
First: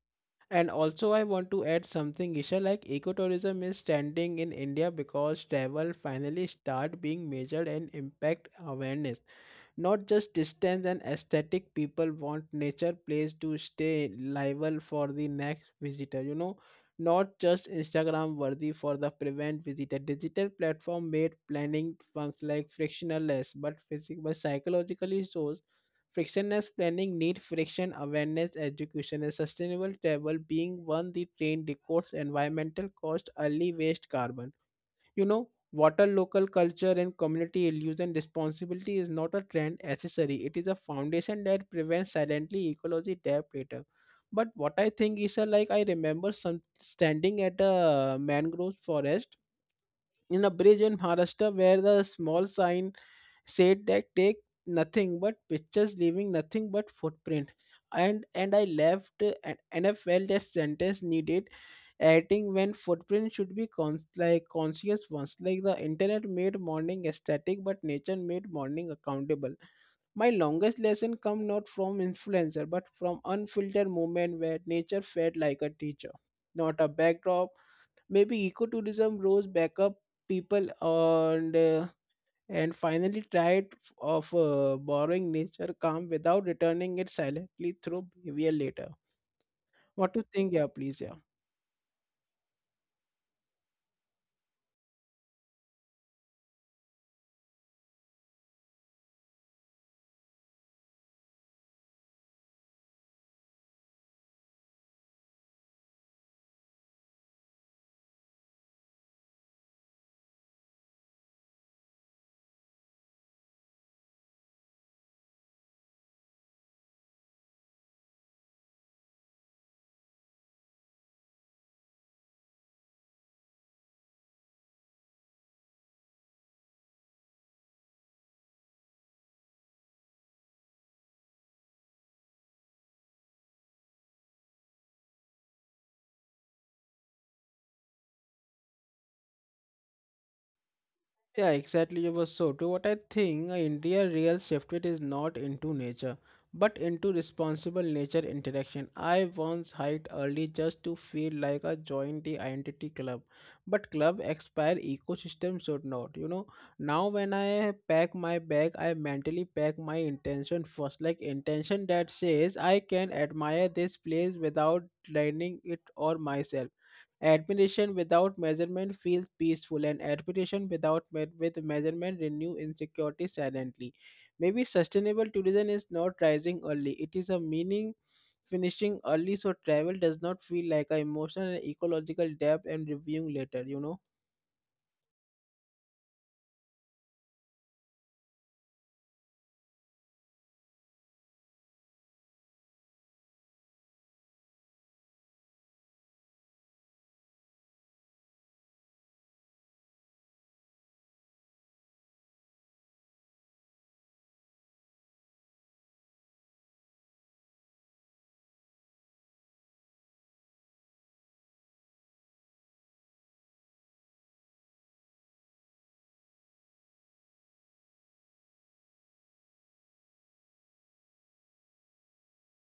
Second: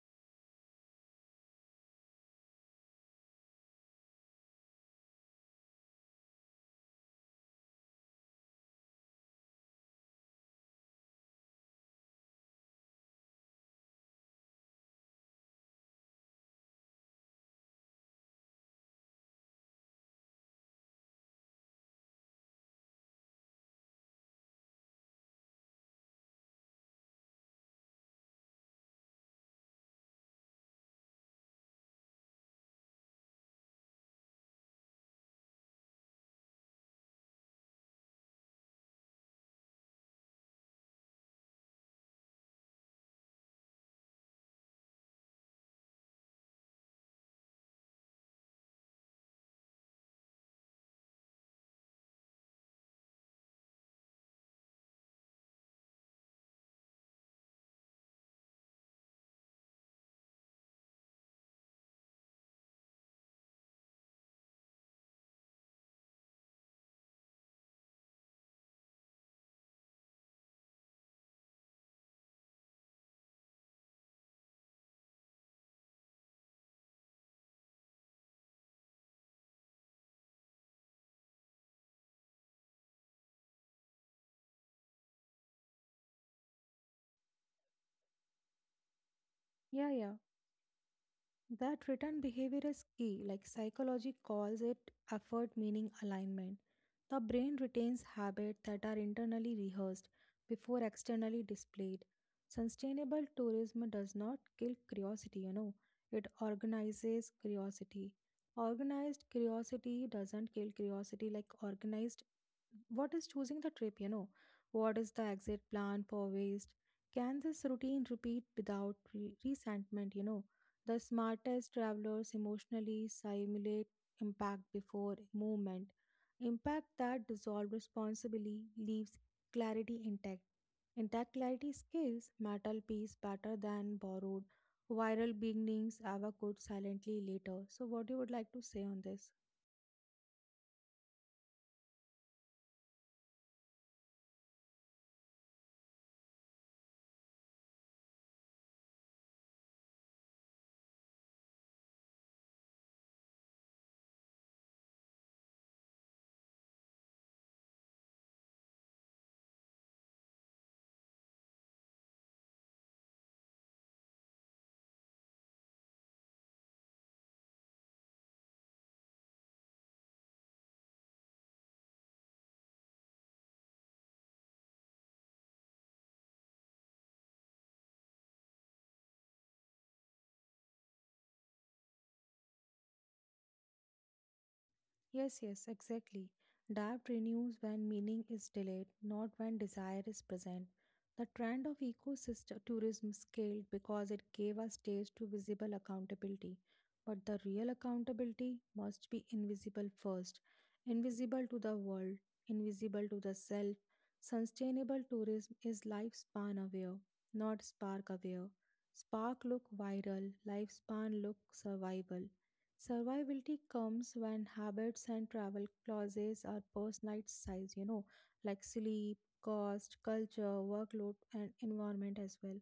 and also I want to add something, Isha, like ecotourism is standing in India because travel finally start being measured and impact awareness, not just distance and aesthetic. People want nature place to stay liable for the next visitor, you know, not just Instagram worthy for the prevent visitor. Digital platform made planning func like frictionless, but psychologically shows frictionless planning need friction awareness education, and sustainable travel being one the train decodes environmental cost early, waste, carbon, you know, water, local culture, and community illusion. Responsibility is not a trend accessory. It is a foundation that prevents silently ecology debt later. But what I think is like I remember some standing at a mangrove forest in a bridge in Maharashtra where the small sign said that take nothing but pictures, leaving nothing but footprint. And and i left uh, and, and I felt that sentence needed editing when footprint should be conscious ones. Like the internet made morning aesthetic, but nature made morning accountable. My longest lesson come not from influencer but from unfiltered moment where nature felt like a teacher, not a backdrop. Maybe ecotourism rose back up people and finally tried of borrowing nature calm without returning it silently through behavior later. Yeah, What yeah. to think, yeah, please, yeah. That return behavior is key, like psychology calls it effort meaning alignment. The brain retains habits that are internally rehearsed before externally displayed. Sustainable tourism does not kill curiosity, it organizes curiosity. Organized curiosity doesn't kill curiosity like organized. What is choosing the trip? What is the exit plan for waste? Can this routine repeat without resentment? The smartest travelers emotionally simulate impact before movement, impact that dissolve responsibly, leaves clarity intact. Intact clarity skills metal piece better than borrowed viral beginnings ever could silently later. So what you would like to say on this? Yeah, exactly. You were so true. What I think India real shifted is not into nature, but into responsible nature interaction. I once hiked early just to feel like I joined the identity club, but club expire ecosystem should not. You know, now when I pack my bag, I mentally pack my intention first, like intention that says I can admire this place without draining it or myself. Admiration without measurement feels peaceful, and admiration without with measurement renew insecurity silently. Maybe sustainable tourism is not rising early; it is a meaning finishing early, so travel does not feel like an emotional and ecological debt and reviewing later. You know. Yes, yes, exactly. Doubt renews when meaning is delayed, not when desire is present. The trend of ecosystem tourism scaled because it gave a stage to visible accountability. But the real accountability must be invisible first, invisible to the world, invisible to the self. Sustainable tourism is lifespan aware, not spark aware. Spark look viral, lifespan look survival. Survivability comes when habits and travel clauses are personalized, like sleep, cost, culture, workload, and environment as well.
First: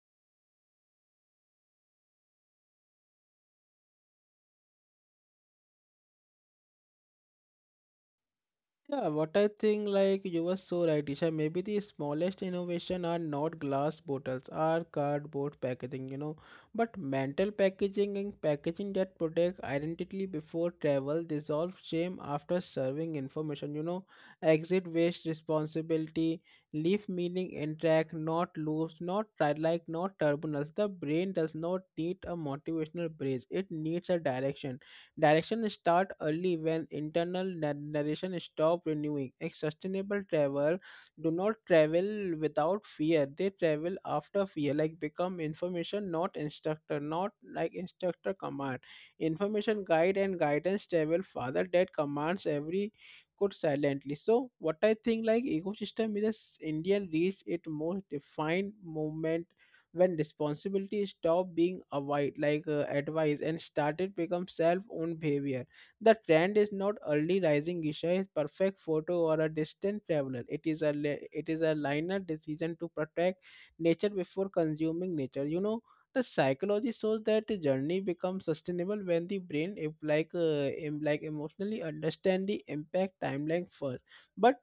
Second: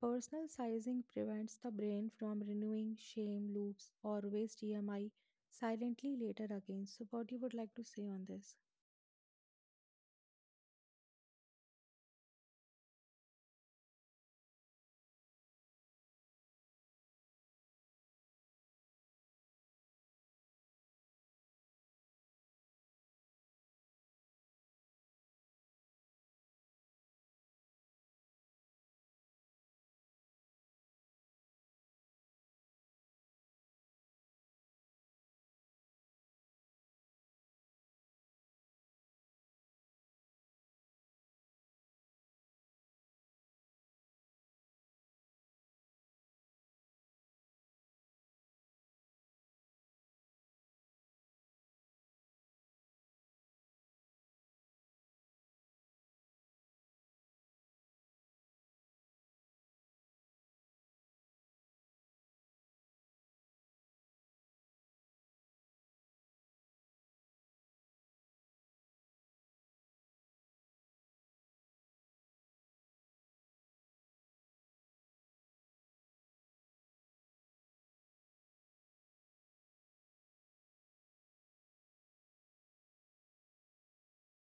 Personal sizing prevents the brain from renewing shame loops or waste EMI silently later again. So, what you would like to say on this? Yeah, what I think, like you were so right, Isha. Maybe the smallest innovation are not glass bottles, are cardboard packaging, you know. But mental packaging and packaging that protects identity before travel, dissolve shame after serving information, you know. Exit waste responsibility, leave meaning intact, not loops, not tri- like not turbulence. The brain does not need a motivational bridge; it needs a direction. Direction start early when internal narration stop renewing. A sustainable travel do not travel without fear. They travel after fear, like become information, not instructor, not like instructor command. Information guide and guidance travel father that commands every could silently. So what I think like ecosystem is a Indian reach it most defined movement when responsibility stopped being avoid like advice and started become self-owned behavior. The trend is not early rising, Isha, is perfect photo or a distant traveler. It is a linear decision to protect nature before consuming nature. You know, the psychology shows that the journey becomes sustainable when the brain if like em- like emotionally understand the impact timeline first. But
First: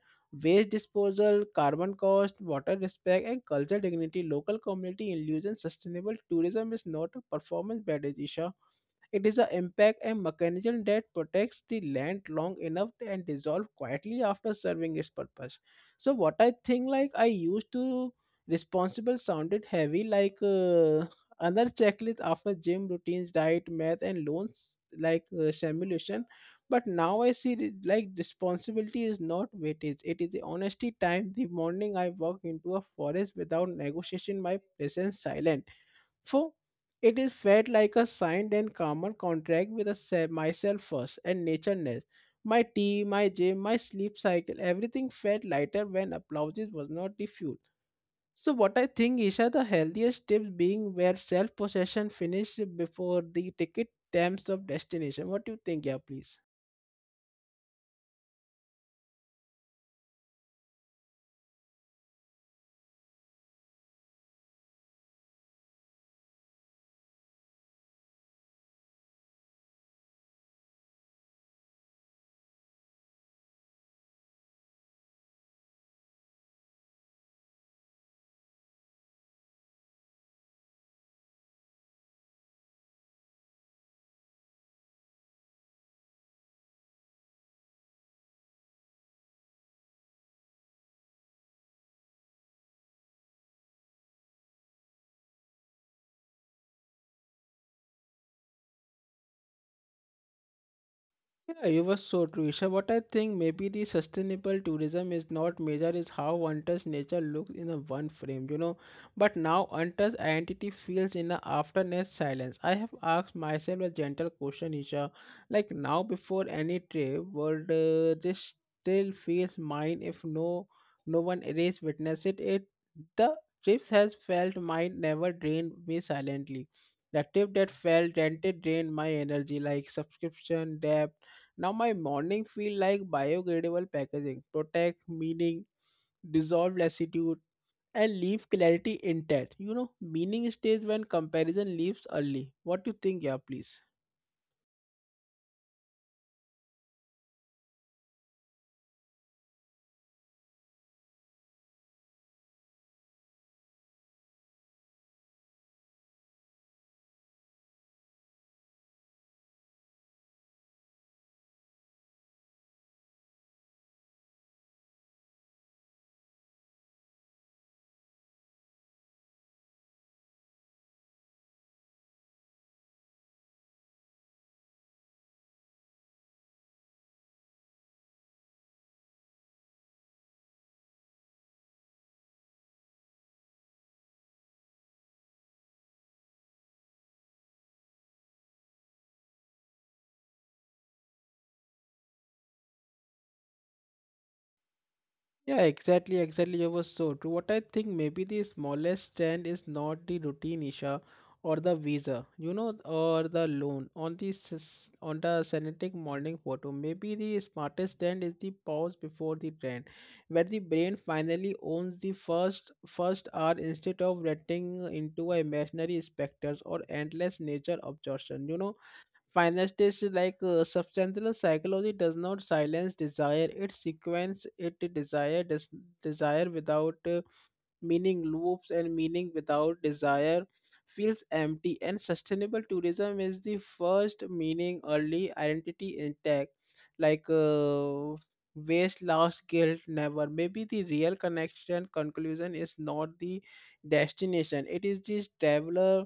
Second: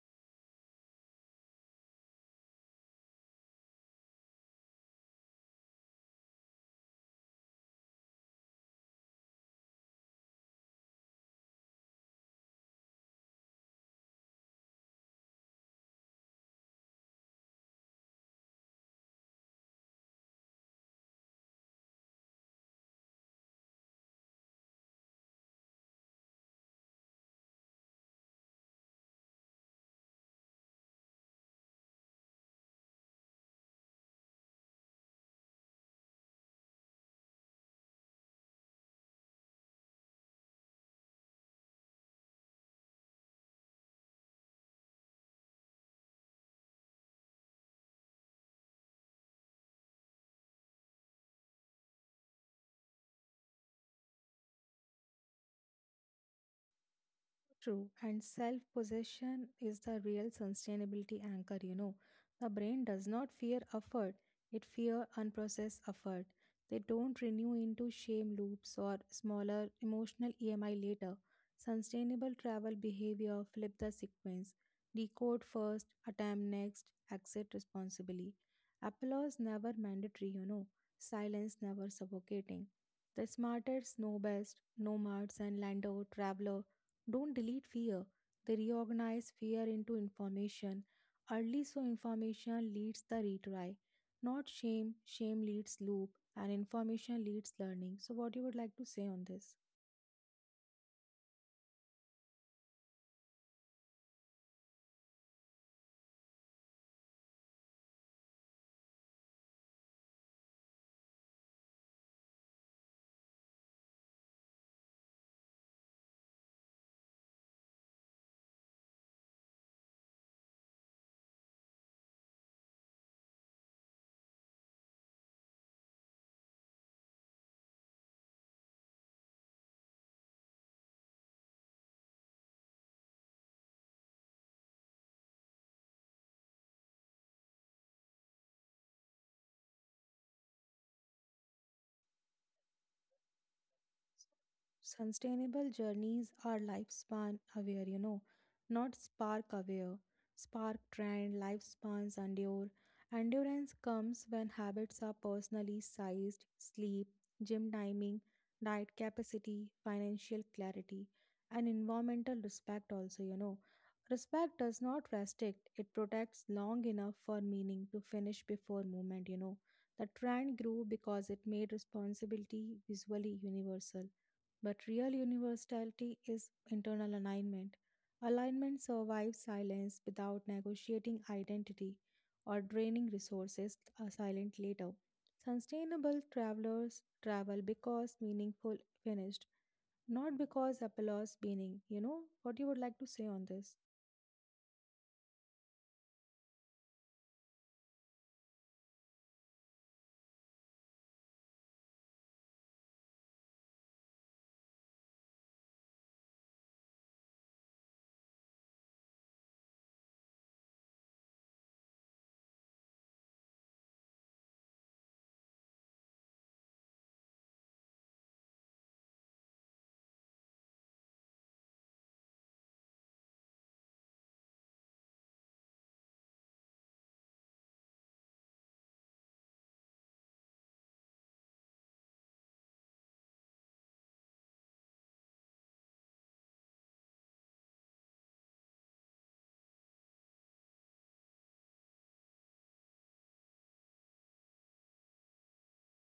waste disposal, carbon cost, water respect, and cultural dignity, local community inclusion. Sustainable tourism is not a performance bad Isha. It is an impact and mechanism that protects the land long enough and dissolve quietly after serving its purpose. So what I think like I used to responsible sounded heavy another checklist after gym routines, diet, math, and loans simulation, but now I see it like responsibility is not weightage, it is the honesty time the morning I walk into a forest without negotiation my presence silent for it is felt like a signed and common contract with myself first and nature next. My tea, my gym, my sleep cycle everything felt lighter when applauses was not the fuel. So what I think, Isha, the healthiest tips being where self-possession finished before the ticket terms of destination. What do you think, yeah, please? True, and self possession is the real sustainability anchor. The brain does not fear effort, it fear unprocessed effort. They don't renew into shame loops or smaller emotional EMI later. Sustainable travel behavior flip the sequence. Decode first, attempt next, exit responsibly. Applause never mandatory. Silence never suffocating. The smartest know best, nomads and landau traveler don't delete fear. They reorganize fear into information. Early so information leads the retry, not shame. Shame leads loop and information leads learning. So what you would like to say on this? Yeah, you were so true, Isha. What I think maybe the sustainable tourism is not measure is how untouched nature looks in a one frame, you know. But now untouched identity feels in a afterness silence. I have asked myself a gentle question, Isha. Like now before any trip, would this still feels mine if no one erase witness it? It the trips has felt mine never drained me silently. The trip that felt rented drained my energy like subscription, debt. Now my morning feel like biodegradable packaging, protect, meaning, dissolve lassitude, and leave clarity intact. You know, meaning stays when comparison leaves early. What do you think, yeah, please? Sustainable journeys are lifespan aware, not spark aware. Spark trend, lifespans endure. Endurance comes when habits are personally sized: sleep, gym timing, diet capacity, financial clarity, and environmental respect, also. You know, respect does not restrict, it protects long enough for meaning to finish before movement. You know, the trend grew because it made responsibility visually universal, but real universality is internal alignment. Alignment survives silence without negotiating identity or draining resources a silent later. Sustainable travelers travel because meaningful finished, not because applause meaning. You know what you would like to say on this? Yeah, exactly. You were so true. What I think maybe the smallest trend is not the routine Isha or the visa, you know, or the loan on on the synthetic morning photo. Maybe the smartest trend is the pause before the trend, where the brain finally owns the first hour instead of renting into a imaginary specters or endless nature absorption. You know. Finally, substantial psychology does not silence desire; it sequence it desire desire without meaning loops and meaning without desire feels empty and sustainable tourism is the first meaning early identity intact like uh, waste loss guilt never. Maybe the real connection conclusion is not the destination, it is this traveler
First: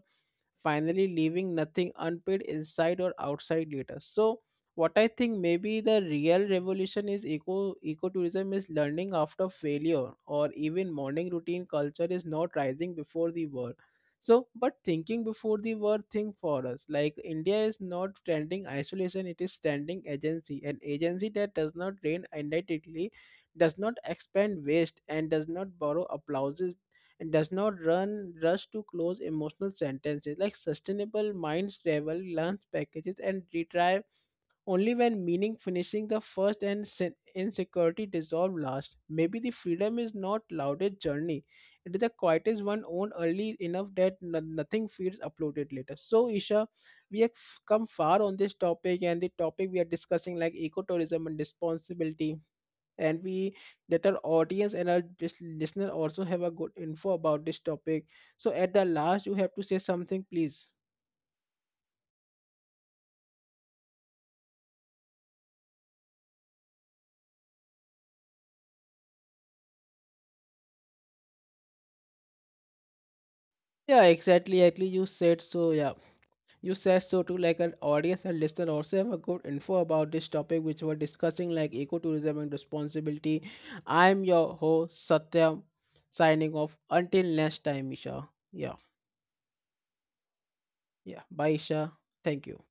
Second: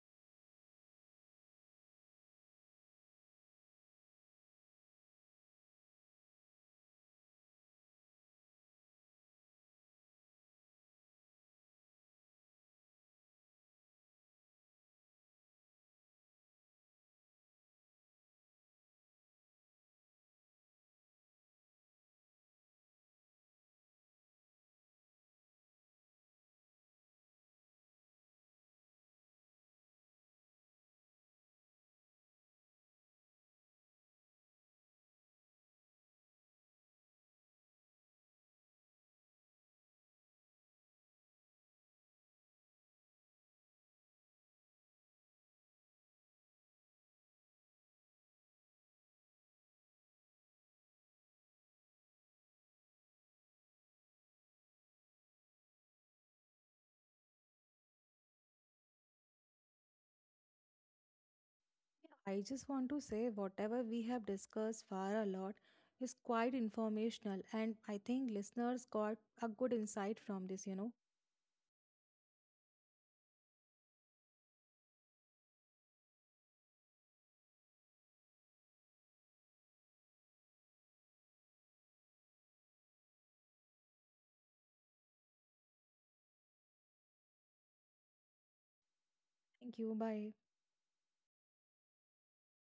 finally leaving nothing unpaid inside or outside later. So what I think maybe the real revolution is ecotourism is learning after failure or even morning routine culture is not rising before the war. So, but thinking before the war thing for us, like India is not standing isolation, it is standing agency, an agency that does not reign identically, does not expand waste, and does not borrow applauses, and does not run rush to close emotional sentences like sustainable minds travel, lunch packages, and retry only when meaning finishing the first and insecurity dissolve last. Maybe the freedom is not loudest journey. It is the quietest one owned early enough that nothing feels uploaded later. So Isha, we have come far on this topic and the topic we are discussing like ecotourism and responsibility and we that our audience and our listener also have a good info about this topic. So at the last you have to say something please. I just want to say whatever we have discussed far a lot is quite informational and I think listeners got a good insight from this. Yeah, exactly. Actually, you said so. Yeah. You said so too, like an audience and listener also have a good info about this topic which we're discussing, like ecotourism and responsibility. I'm your host, Satyam, signing off. Until next time, Isha. Yeah, Thank you. Bye. yeah. Bye, Isha. Thank you.